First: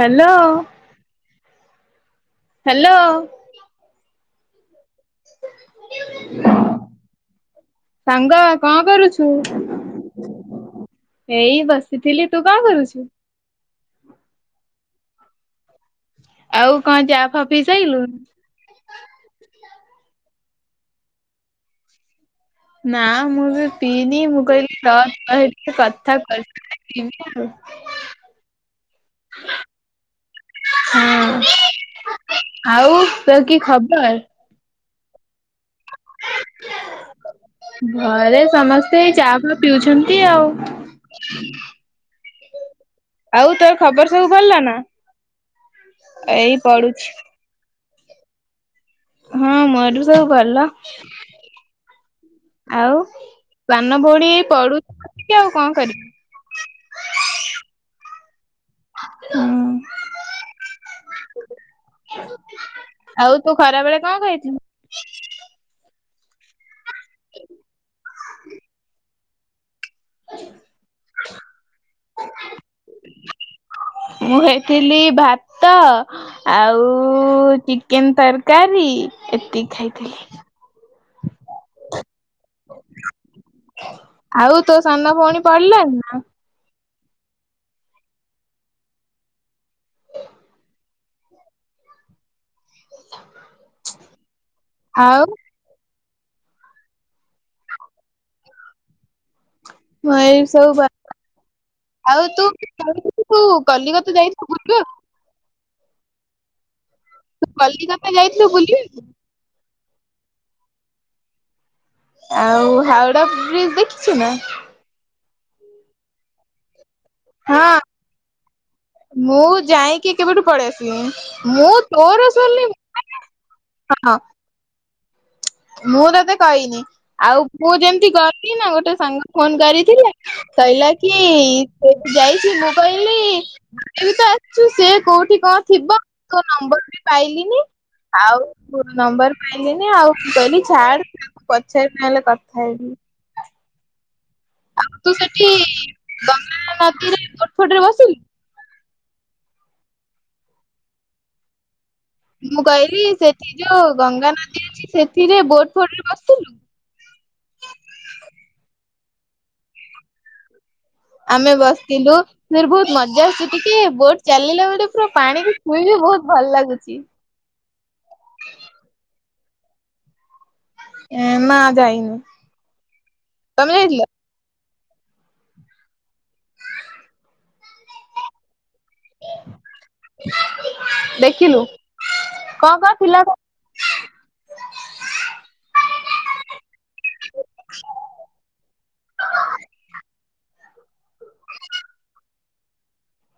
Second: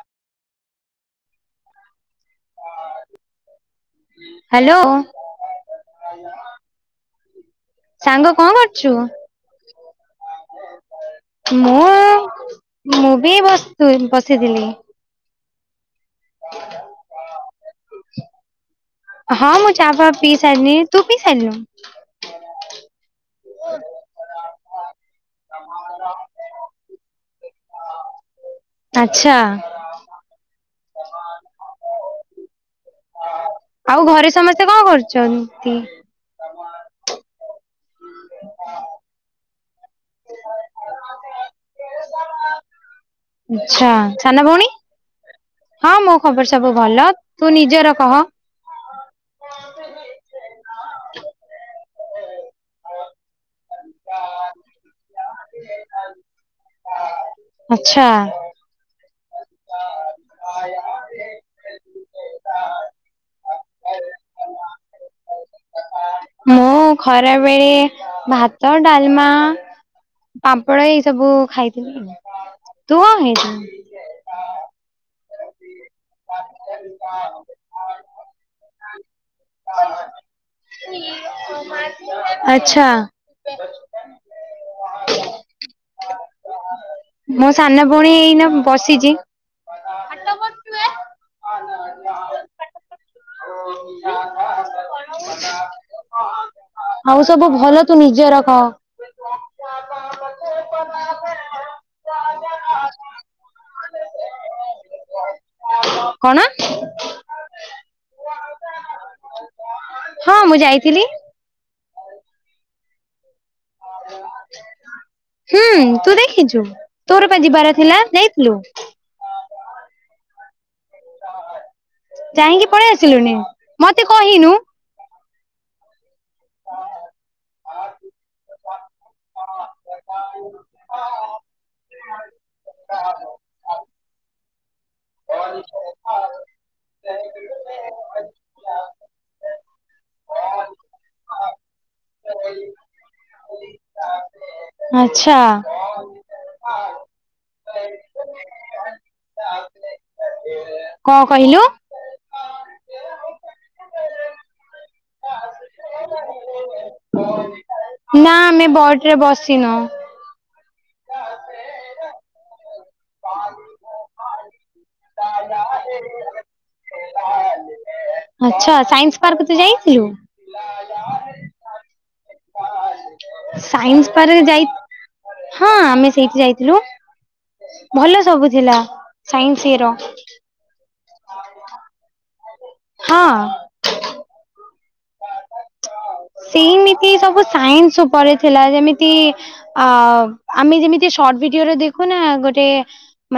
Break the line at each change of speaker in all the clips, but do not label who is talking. Hello. Hello.
Hello.
[unintelligible] ସାଙ୍ଗ କଣ କରୁଛୁ? ଏଇ ବସିଥିଲି ତୁ କାଣ କରୁଛୁ।
ସୁଇନି ବସିଥିଲି [unintelligible]
ଆଉ କଣ ଚା ଫା ପି ସାଇଲୁଣୁ?
ହଁ ମୁଁ ଚା ଫା ପି ସାଇଲିଣୀ ତୁ ପିଇ ସାଇଲୁଣି [unintelligible]
ନା ମୁଁ ବି ପିଇନି ମୁଁ କହିଲି ର ତୋ ସହ ଟିକେ କଥା କହିଲି [unintelligible] ଏ ପିଇବି ଆଉ [unintelligible]
ଆଚ୍ଛା।
ହଁ ଆଉ [unintelligible]
ଆଉ
ଖବର?
ଘରେ ସମସ୍ତେ କଣ କରୁଛନ୍ତି?
ଘରେ ସମସ୍ତେ ଚା ଫ ପିଉଛନ୍ତି। ନ୍ତି ଆଉ। ଆଉ ତୋର
ଆଛା
ଖବର ସବୁ
ସାନ
ଭଲ
ଭଉଣୀ?
ନା?
ହଁ ମୋ ଖବର
ଏଇ
ସବୁ
ପଡୁଛି।
ଭଲ ତୁ ନିଜର କହ।
ହଁ ମୋର ବି ସବୁ ଭଲ। ଆଉ ସାନ ଭଉଣୀ ପଡୁଛି ଆଉ ଟିକେ ଆଉ କଣ କରିବି?
ଆଛା।
ହୁଁ। ଆଉ ତୁ ଖରା ବେଳେ କଣ ଖାଇଛୁ?
ମୁଁ ଖରା ବେଳେ ଭାତ, ଡାଲମା ପାମ୍ପଡ଼ ଏଇ ସବୁ ଖାଇଥିଲି ତୁ କଣ ଖାଇଥିଲୁ?
ମୁଁ ଖାଇଥିଲି ଭାତ ଆଉ ଚିକେନ୍ ତରକାରୀ ଏତିକି ଖାଇଥିଲି।
[unintelligible] ଆଛା।
ଆଉ ତୋ ସାନ ଭଉଣୀ ପଢିଲାନି ନା।
ମୋ ସାନ ଭଉଣୀ ଏଇନା ବସିଛି। ଆଟମ
ଆଉ
ଆଉ ସବୁ ଭଲ ତୁ ନିଜେ ରଖ।
ମୁଁ ଏଇ ସବୁ ବା ଆଉ ତୁ ତୁ କଲିକତା ଯାଇଥିଲୁ ବୁଲିଲୁ?
କଣ?
ତୁ କଲିକତା ଯାଇଥିଲୁ ବୁଲି
ହଁ ମୁଁ ଯାଇଥିଲି।
ଆଉ ହାଓଡା ବ୍ରିଜ ଦେଖି
ହୁଁ ତୁ ଦେଖିଛୁ ତୋର ପା ଯିବାର
ହଁ
ଥିଲା ଯାଇଥିଲୁ?
ମୁଁ ଯାଇଁକି କେବେଠୁ ପଳେଇ ଆ ମୁଁ ତୋର
ଯାଇଁକି
ସରିଲ
ପଳେଇ
ମାନେ
ଆସିଲୁନି। ମତେ କହିନୁ
ମୁଁ ତତେ କହିନି ଆଉ ମୁଁ ଯେମିତି ଗଲି ନା ଗୋଟେ ସାଙ୍ଗ ଫୋନ କରିଥିଲା ସଇଲା କି ସେ ଯାଇଛି ମୁଁ କଇଲି ମତେ ବି ତ ଆସିଛୁ ସେ କୋଉଠି କଣ ଥିବ ତୋ ନମ୍ବର ବି ପାଇଲିନି। ଆଉ ଫୋନ ନମ୍ବର ପାଇଲିନି ଆଉ। କହିଲି ଛାଡ ତାକୁ ପଛର ନ ହେଲେ କଥା ହେଇ ଆଉ ତୁ
ଆଚ୍ଛା।
ସେଠି ଗଙ୍ଗା ନଦୀରେ ବୋଟ ଫୋଟ ରେ ବସିଲୁ?
କଣ କହିଲୁ?
ମୁଁ କହିଲି ସେଠି ଯୋଉ ଗଙ୍ଗାନଦୀ ଅଛି ସେଥିରେ ବୋଟ ଫୋଟ ରେ ବସିଲୁ?
ନା ଆମେ ବୋଟ ରେ ବସିନୁ।
ଆମେ ବସିଥିଲୁ ସେରେ ବହୁତ ମଜା ଆସୁଛି ଟିକେ ବୋଟ ଚାଲିଲା ବେଳେ ପୁରା ପାଣି ପୁରା ବହୁତ ଭଲ ଲାଗୁଛି।
ଆଛା ସାଇନ୍ସ ପାର୍କ ତୁ ଯାଇଥିଲୁ?
ଏ ନା ଯାଇନି।
ସାଇନ୍ସ ପାର୍କ ଯାଇ ହଁ ଆମେ ସେଇଠି ଯାଇଥିଲୁ। ଭଲ ସବୁ ଥିଲା ସାଇନ୍ସ ଇଏ ର।
ଦେଖିଲୁ? କଣ କଣ ଥିଲା ସ
ହଁ। ସେମିତି ସବୁ ସାଇନ୍ସ ଉପରେ ଥିଲା ଯେମିତି ଅ ଆମେ ଯେମିତି ସର୍ଟ ଭିଡିଓରେ ଦେଖୁନା ଗୋଟେ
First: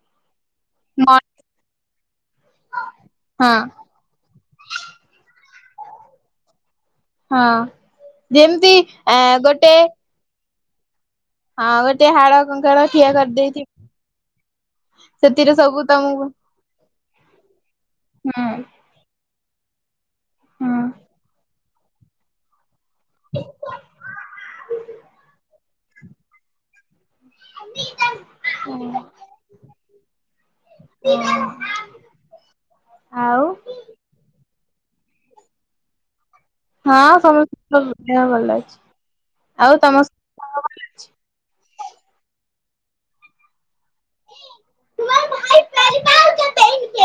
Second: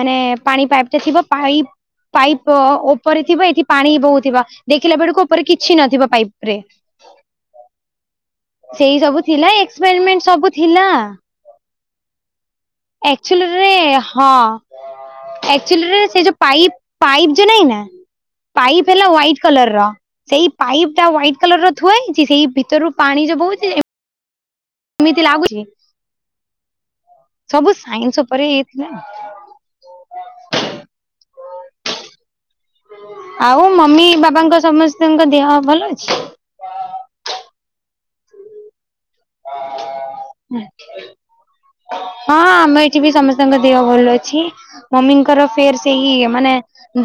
ମାନେ ପାଣି ପାଇପ
ହଁ
ଥିବ ପାଇପ ପାଇପ୍ ଉପରେ ଥିବ ଏଠି ପାଣି ବହୁ ଥିବ। ଦେଖିଲା ବେଳକୁ ଉପରେ କିଛି ନଥିବ ପାଇପ ରେ।
ହଁ। ଯେମିତି
ସେଇ
ଏ
ସବୁ ଥିଲା
ଗୋଟେ
ଏକ୍ସପେରିମେଣ୍ଟ ସବୁ ଥିଲା।
ହଁ ଗୋଟେ ହାଡ କଙ୍କାଳ ଠିଆ କରିଦେଇଛି
ଆକ୍ଚୁଲିରେ ହଁ
ସେଥିରେ ସବୁ
ଏକ୍ଚୁଲିରେ
ତମକୁ
ସେ
ହୁଁ
ଯୋଉ ପାଇପ ପାଇପ୍ ଯୋ ନାଇଁ ନା ପାଇପ୍ ହେଲା ହୁଆଇଟ କଲରର ସେଇ
ହୁଁ।
ପାଇପ୍ ଟା ହୁଆଇଟ କଲରର ଥୁଆହେଇଛି ସେଇ ଭିତରରୁ ପାଣି ଜୋ ବହୁଛି ଏମିତି ଲାଗୁଛି ସବୁ ସାଇନ୍ସ ଉପରେ ହେଇଥିଲା।
ଓହୋ।
ଆଉ ମମି ବାବାଙ୍କ ସମସ୍ତଙ୍କ ଦେହ ଭଲ ଅଛି।
ହଁ ସମସ୍ତଙ୍କ ଦେହ ଭଲ ଅଛି। ଆଉ ତମସମସ୍ତଙ୍କ ଭଲ ଅଛି?
ହଁ ଆମ ଏଠି ବି ସମସ୍ତଙ୍କ ଦେହ ଭଲ ଅଛି।
ହଁ
ମମିଙ୍କର ଫେର ସେଇ ମାନେ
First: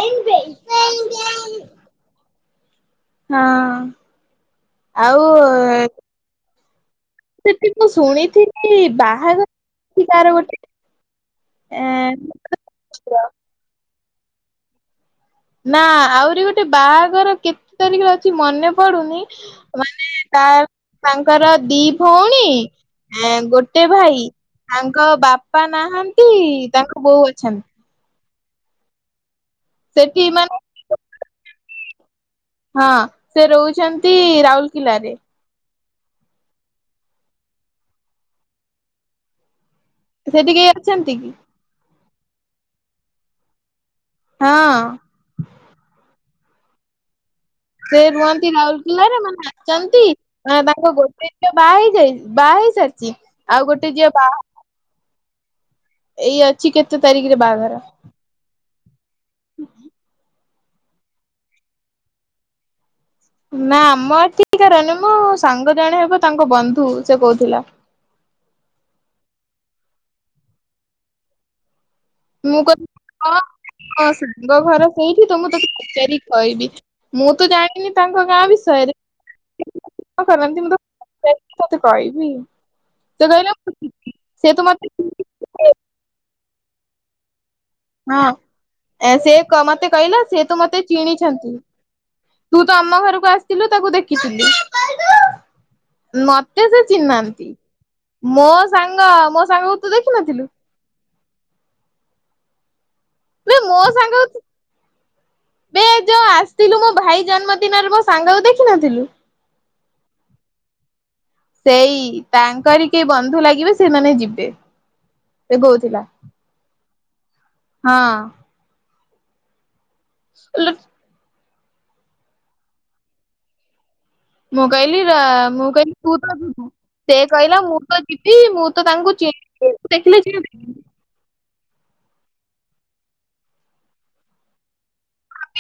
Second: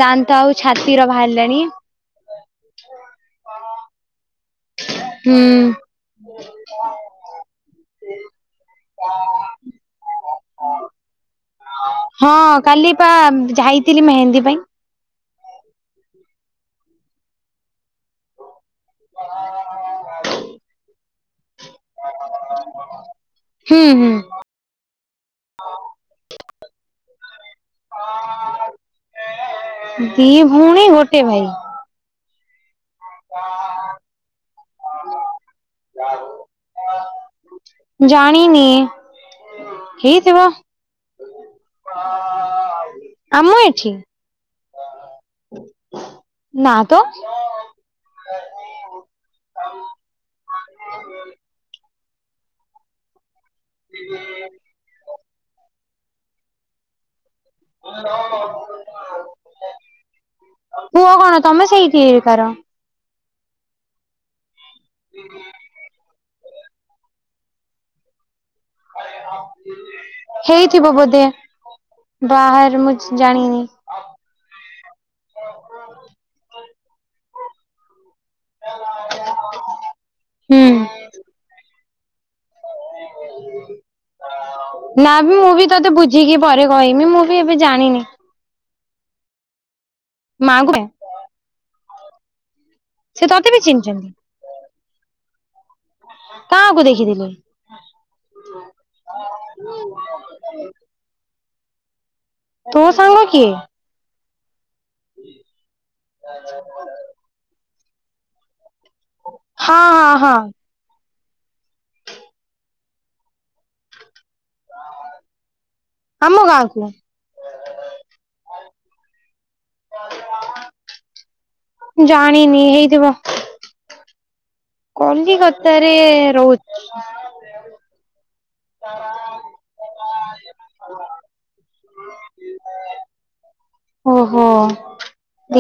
ଦାନ୍ତ ଆଉ ଛାତିର ବାହାରିଲାଣି।
ହଁ
ହୁଁ
ଆଉ ସେଠି ମୁଁ ଶୁଣିଥିଲି ବାହାଘର ସେଠି କାହାର ଗୋଟେ। ଏଁ
ହଁ କାଲି ପା ଯାଇଥିଲି ମେହେନ୍ଦୀ ପାଇଁ।
ନା ଆହୁରି ଗୋଟେ ବାହାଘର କେତେ ତାରିଖରେ ଅଛି ମନେ ପଡୁନି ମାନେ ତା ଙ୍କର ଦି ଭଉଣୀ
ହୁଁ
ଗୋଟେ
ହୁଁ
ଭାଇ। ତାଙ୍କ ବାପା ନାହାନ୍ତି ତାଙ୍କ ବୋଉ ଅଛନ୍ତି। ସେଠି
ଦି
ମାନେ
ଭଉଣୀ ଗୋଟେ ଭାଇ?
ହଁ ସେ ରହୁଛନ୍ତି ରାଉରକେଲାରେ।
ଜାଣିନିି
ସେ
ହେଇଥିବ।
ଟିକେ ଅଛନ୍ତି କି?
ଆମ ଏଠି?
ହଁ
ନା ତ।
ସେ ରୁହନ୍ତି ରାଉରକେଲାରେ ମାନେ ଆସନ୍ତି ତାଙ୍କ ଗୋଟେ ଝିଅ ବାହା ହେଇଯାଇଛି ବାହା ହେଇ ସାରିଛି ଆଉ ଗୋଟେ ଝିଅ ବାହା ଏଇ ଅଛି କେତେ ତାରିଖରେ ବାହାଘର।
ପୁଅ କଣ ତମେ ସେଇଠି କାର?
ନା ଆମ ଏଠି କାର ନୁହଁ। ମୋ ସାଙ୍ଗ ଜଣେ ହେବ ତାଙ୍କ ବନ୍ଧୁ ସେ କହୁଥିଲା।
ହେଇଥିବ ବୋଧେ ବାହାରୁ ମୁଁ ଜାଣିନି।
ହଁ ସାଙ୍ଗ ଘର ସେଇଠି ତ ମୁଁ ତୋତେ ପଚାରିକି କହିବି ମୁଁ ତ ଜାଣି ନି ତାଙ୍କ ଗାଁ ବିଷୟରେ ଯଦି କଲ
ହୁଁ
କରନ୍ତି ତାକୁ ପଚାରିକି ତତେ କହିବି। ସେ କହିଲା ମୁଁ ଯିବି ସେ ତ ମତେ ହଁ
ନା ବି ମୁଁ ବି ତତେ ବୁଝିକି ପରେ କହିମି ମୁଁ ବି ଏବେ ଜାଣିନି।
ହଁ ସେ ମତେ କହିଲା ସେ ତ
ମାଆଙ୍କୁ
ମତେ ଜିଣିଛନ୍ତି। ତୁ ତ ଆମ
ସେ
ଘରକୁ
ତତେ ବି
ଆସିଥିଲୁ ତାକୁ
ଚିହ୍ନିଛନ୍ତି
ଦେଖିଥିଲୁ। ମତେ ସେ
କାହାକୁ ଦେଖିଥିଲେ
ଚିହ୍ନିନାହାନ୍ତି। ମୋ ସାଙ୍ଗ ମୋ ସାଙ୍ଗକୁ ତୁ ଦେଖିନଥିଲୁ?
ତୋ ମୋ ସାଙ୍ଗ କି?
ମୋ ସାଙ୍ଗ ଏ ଯୋଉ ଆସିଥିଲୁ ମୋ ଭାଇ ଜନ୍ମଦିନରେ ମୋ ସାଙ୍ଗକୁ ଦେଖିନଥିଲୁ?
ହଁ ହଁ ହଁ
ସେଇ ତାଙ୍କରି କେହି ବନ୍ଧୁ ଲାଗିବେ ସେମାନେ ଯିବେ। ସେ କହୁଥିଲା।
ଆମ ଗାଁକୁ
ହଁ ଏଲୁପ
ଜାଣିନି ହେଇଥିବ।
ମୁଁ କଇଲି ରା ମୁଁ କଇଲି
କଲିକତାରେ
ତୁ ତ ଯିବୁ
ରହୁଛି
ସେ କହିଲା ମୁଁ ତ ଯିବି ମୁଁ ତ ତାଙ୍କୁ ଚିହ୍ନି ଦେଖେଲେ [unintelligible]
ଅହ।
[inaudible]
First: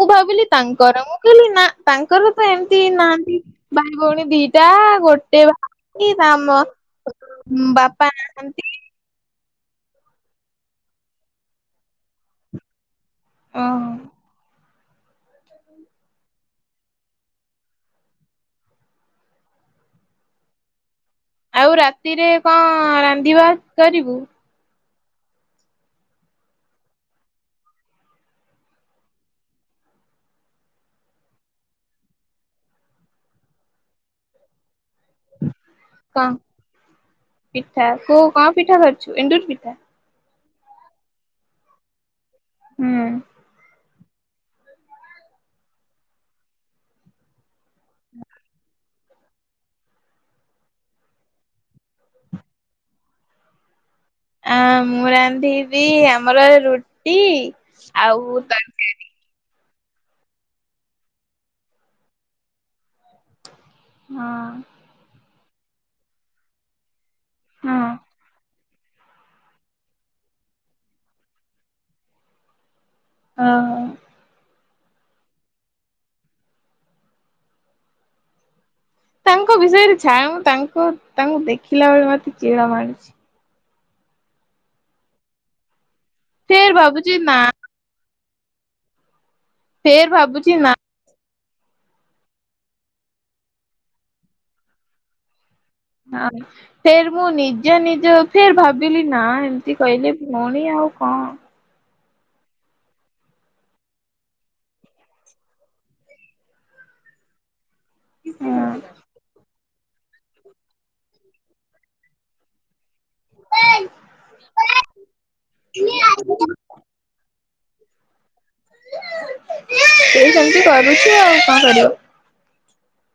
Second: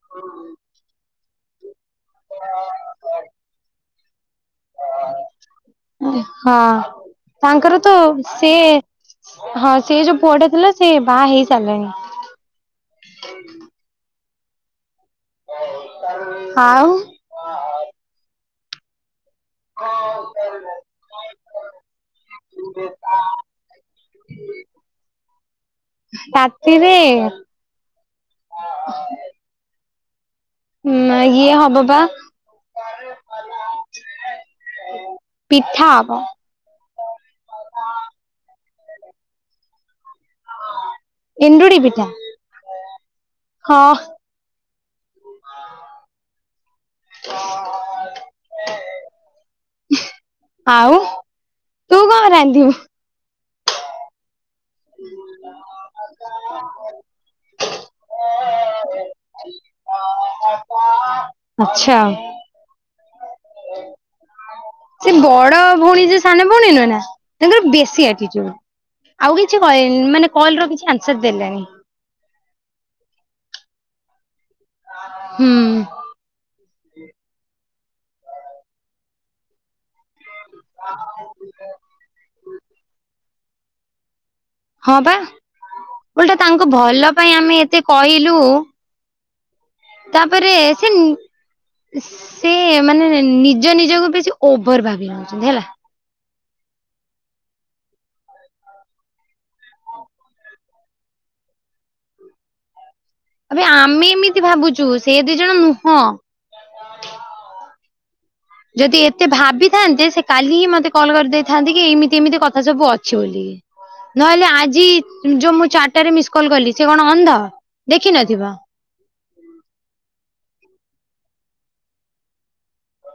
ମୁଁ ଭାବିଲି ତାଙ୍କର ମୁଁ କହିଲି ନା। ତାଙ୍କର ତ ଏମିତି ନାହାନ୍ତି ଭାଇ ଭଉଣୀ ଦିଟା ଗୋଟେ ବା
ହଁ ତାଙ୍କର ତ
ବାପା ନାହାନ୍ତି
ସିଏ ହଁ ସେ ଯୋଉ ପୁଅଟା ଥିଲା ସେ ବାହା ହେଇ ସାରିଲାଣି।
ଓହୋ
ଆଉ [unintelligible]
ଆଉ ରାତିରେ କଣ ରାନ୍ଧିବା କରିବୁ?
ରାତିରେ ହୁଁ ନା ଇଏ ହବ ପା ପିଠା ଆବ।
କଣ ପିଠା କୋଉ କ ପିଠା କରିଛୁ ଏଣ୍ଡୁରି ପିଠା।
ଏଣ୍ଡୁରୀ ପିଠା
ହୁଁ
ହଁ ଆଉ ତୁ କଣ ରାନ୍ଧିବୁ?
ଅଁ ମୁଁ ରାନ୍ଧିବି ଆମର ରୁଟି ଆଉ ତରକାରୀ।
ଆଚ୍ଛା ଆଉ।
ହଁ
ସେ ବଡ ଭଉଣୀ ସେ ସାନ ଭଉଣୀ ନୁହେଁ ନା ତାଙ୍କର
ହଁ
ବେଶୀ ଆଟିଟିଉଡୁ। ଆଉ କିଛି କହିଲେନି ମାନେ କଲ ର କିଛି ଆନ୍ସର ଦେଲେନି।
ହଁ
ହୁଁ
ତାଙ୍କ ବିଷୟରେ ଛାଡ଼ ତାଙ୍କୁ ତାଙ୍କୁ ଦେଖିଲାବେଳୁ ମତେ ଚିଡ଼ା ମାଡୁଚି।
ହଁ ପା ଓଲଟା ତାଙ୍କୁ
ଫେର
ଭଲ
ଭାବୁଛି
ପାଇଁ
ନା
ଆମେ ଏତେ କହିଲୁ
ଫେର
ତାପରେ
ଭାବୁଛି ନା
ସେ ନି ସେ ମାନେ ନିଜ ନିଜକୁ ବେଶୀ ଓଭର ଭାବି ନଉଛନ୍ତି ହେଲା।
ହଁ ଫେର ମୁଁ ନିଜ ନିଜ ଫେର ଭାବିଲି ନା ଏମତି କହିଲେ ଭୋଉଣୀ ଆଉ କ
ଆବେ ଆମେ ଏମିତି ଭାବୁଚୁ ସେ ଦି ଜଣ ନୁହଁ।
ହଁ।
ଯଦି ଏତେ ଭାବିଥାନ୍ତେ ସେ କାଲି ହିଁ ମତେ କଲ କରିଦେଇଥାନ୍ତେ କି ଏମିତି ଏମିତି କଥା ସବୁ ଅ ଛି ବୋଲି, ନହେଲେ ଆଜି ଯୋଉ ମୁଁ ଚାରିଟାରେ ମିସକଲ୍ କଲି ସେ କଣ ଅନ୍ଧ ଦେଖିନଥିବ।
ସିଏ ସେମିତି କରୁଛି ଆଉ କଣ କରିବୁ।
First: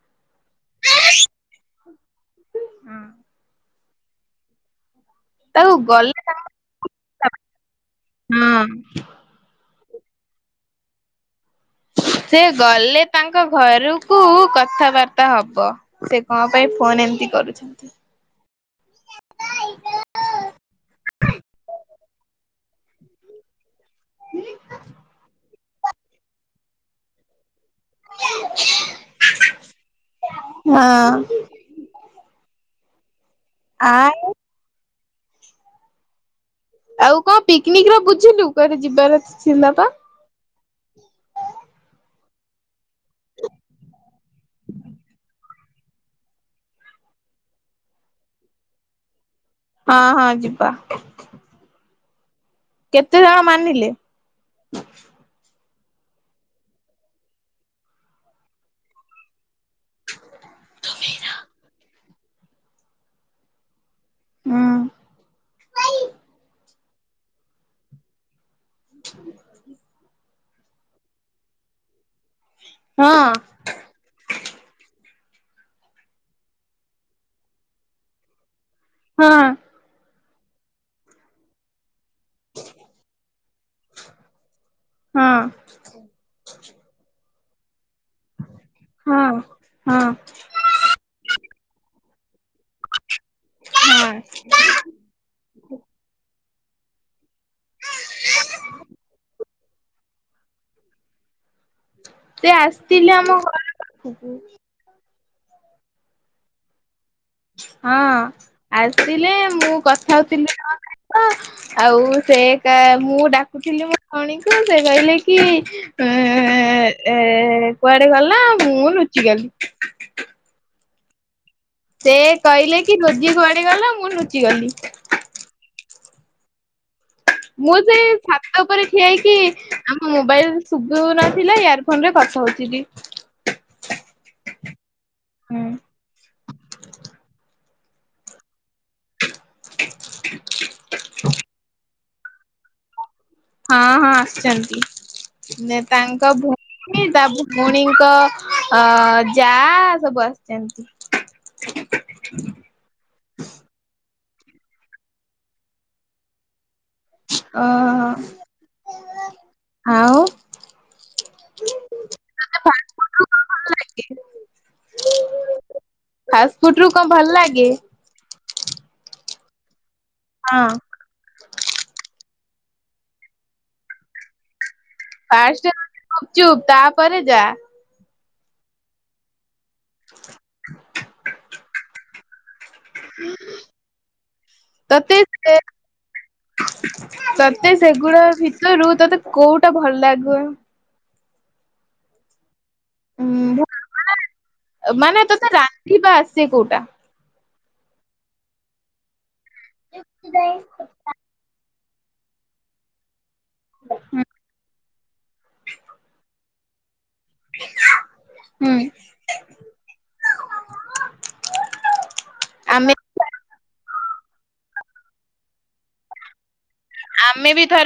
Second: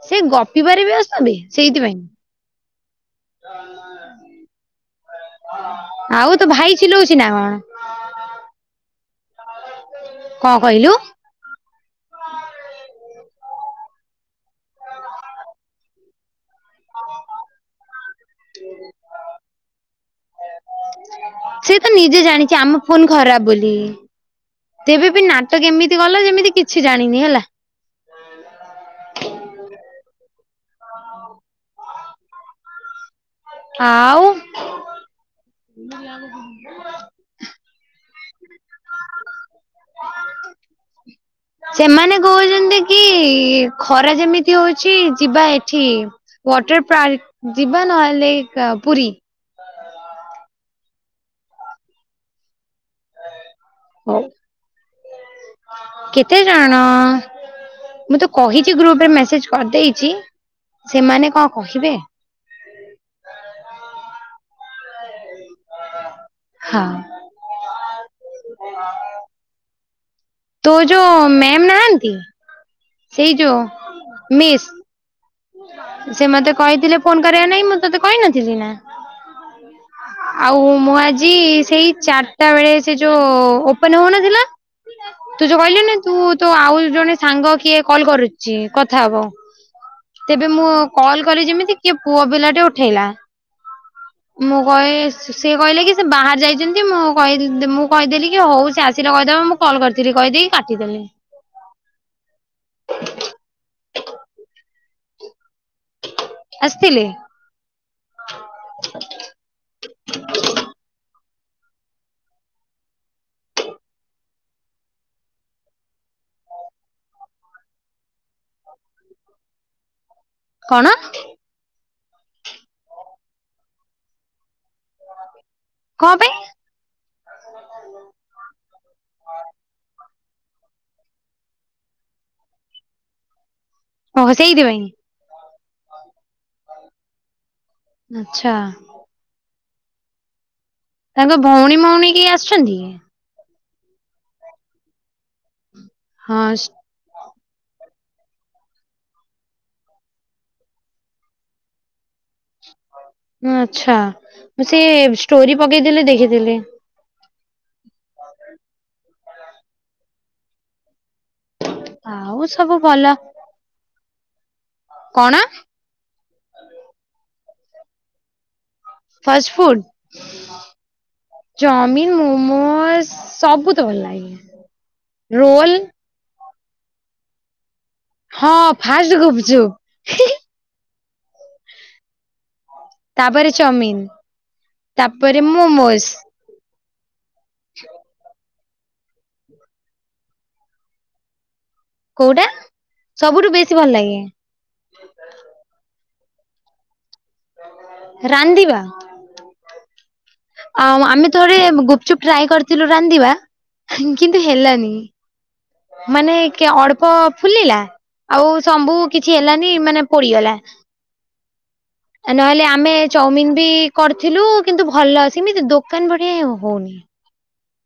ସେ ଗପିିବାର ବ୍ୟସ୍ତବେ ସେଇଥିପାଇଁ
ତାକୁ ଗଲେ
ଆଉ ତୋ ଭାଇ ଚିଲଉଛି ନା କଣ?
[unintelligible] ହଁ।
କଣ କହିଲୁ?
ସେ ଗଲେ ତାଙ୍କ ଘରକୁ କଥାବାର୍ତ୍ତା ହବ। ସେ କଣ ପାଇଁ ଫୋନ ଏମିତି କରୁଛନ୍ତି।
ସେ ତ ନିଜେ ଜାଣିଛି ଆମ ଫୋନ ଖରାପ ବୋଲି। ତେବେ ବି ନାଟକ ଏମିତି କଲା ଯେମିତି କିଛି ଜାଣିନି ହେଲା।
ହଁ
ଆଉ
ଆ ଆଉ କଣ ପିକନିକ ର ବୁଝିଲୁ କୁଆଡ଼େ ଯିବାର ଥିଲା ପା।
ସେମାନେ କହୁଛନ୍ତି କି ଖରା ଯେମିତି ହୋଉଚି ଯିବା ଏଠିକି ୱାଟର ପାର୍କ ଯିବା ନହେଲେ କ ପୁରୀ।
ହଁ ହଁ ଯିବା। କେତେ ଜଣ ମାନିଲେ?
ଓ କେତେ ଯଣ ମୁଁ ତ କହିଛି ଗ୍ରୁପ ରେ ମେସେଜ କରିଦେଇଛି ସେମାନେ କଣ କହିବେ
ହୁଁ।
ହଁ। ତୋ ଯୋଉ ମ୍ୟାମ୍ ନାହାନ୍ତି
ହଁ
ସେଇ ଯୋଉ ମିସ୍। ସେ ମତେ କହିଥିଲେ ଫୋନ କରିବା ନାଗି ମୁଁ ତତେ କହିନଥିଲି ନା?
ହଁ।
ଆଉ ମୁଁ ଆଜି ସେଇ ଚାର ତା ବେଳେ ସେ ଯୋଉ ଓପନ ହୋଉନଥିଲା ତୁ ଯୋଉ
ହଁ।
କହିଲୁନି ତୁ ତୋ ଆଉ ଜଣେ ସାଙ୍ଗ କିଏ କଲ୍ କରୁଛି କଥା ହବ।
ହଁ
ତେବେ ମୁଁ କଲ କଲି ଯେମିତି କିଏ ପୁଅ ପିଲା ଟେ ଉଠେଇଲା।
ହଁ
ମୁଁ କହ ସେ କହିଲେ କି ସେ ବାହାରେ ଯାଇଛନ୍ତି ମୁଁ କହି ମୁଁ କହିଦେଲି କି ହଉ ସେ ଆସିଲେ କହିଦେବେ ମୁଁ କଲ୍ କରିଥିଲି କହିଦେଇକି କାଟିଦେଲି।
ସେ ଆସିଥିଲେ ଆମ ଘ ପାଖକୁ।
ଆସିଥିଲେ?
ହଁ ଆସିଲେ ମୁଁ କଥା ହୋଉଥିଲି ଜଣଙ୍କ ସହିତ। ଆଉ ସେ କା ମୁଁ ଡାକୁଥିଲି ମୋ ବୋଉଣୀକୁ ସେ କହିଲେ କି ଉଁ ଏ କୁଆଡେ ଗଲା ମୁଁ ଲୁଚି ଗଲି।
କଣ?
ସେ କହିଲେ କି ରୋଜି କୁଆଡେ ଗଲା ମୁଁ ଲୁଚି ଗଲି।
କଣ ପାଇଁ?
ମୁଁ ସେ ଛାତ ଉପରେ ଠିଆ ହେଇକି ଆମ ମୋବାଇଲ ଶୁବୁ ନଥିଲା ଇୟାର ଫୋନ ରେ କଥା ହୋଥିଲି।
ଓହୋ ସେଇତି
ହୁଁ।
ପାଇଁ ଆଛା। ତାଙ୍କ ଭଉଣୀ ଭଉଣୀ କେହି ଆସୁଛନ୍ତି କି?
ହଁ ହଁ ଆସିଛନ୍ତି ତାଙ୍କ
ହଁ
ଭୋ
ସ-
ତା ଭଉଣୀଙ୍କ ଅ ଯା ସବୁ ଆସିଛନ୍ତି।
ହଁ ଆଛା ମୁଁ ସେ ଷ୍ଟୋରି ପକେଇଥିଲେ ଦେଖିଥିଲି।
ଓହୋ ଆଉ
ଆଉ ସବୁ ଭଲ କଣ?
ଫାଷ୍ଟ ଫୁଡ ରୁ କଣ ଭଲ ଲାଗେ?
Fast food.
ହଁ।
ଚାଉମିିନ ମୋମୋ ସବୁ ତ ଭଲ ଲାଗେ। ରୋଲ
ଫାଷ୍ଟ ଗୁଚୁପ ଚୁପ୍ ତାପରେ ଯା।
ହଁ ଫାଷ୍ଟ ଗୁପଚୁପ୍। ତାପରେ ଚାଉମିନ
ତତେ
ତାପରେ ମୁଁମୋଜ।
ତତେ ସେଗୁଡା ଭିତରୁ ତତେ କୋଉଟା ଭଲ ଲାଗୁ?
କୋଉଟା ସବୁଠୁ
ଉଁ
ବେଶୀ ଭଲ ଲାଗେ।
ମାନେ ତୋତେ ରାନ୍ଧିବା ଆସେ କୋଉଟା।
[unintelligible]
ହ। [unintelligible]
ଆଉ ଆମେ ଥରେ ଗୁପଚୁପ୍ ଟ୍ରାଏ କରିଥିଲୁ ରାନ୍ଧିବା। କିନ୍ତୁ ହେଲାନି ମାନେ କେ ଅଳ୍ପ ଫୁଲିଲା ଆଉ
ହୁଁ
ସବୁ କିଛି ହେଲାନି ମାନେ ପଡିଗଲା। ନହେଲେ ଆମେ ଚାଉମିିନ ବି କରିଥିଲୁ କିନ୍ତୁ ଭଲ ସେମିତି ଦୋକାନ ବଢିଆ ହଉନି।
ଆମେ ବି ଥରେ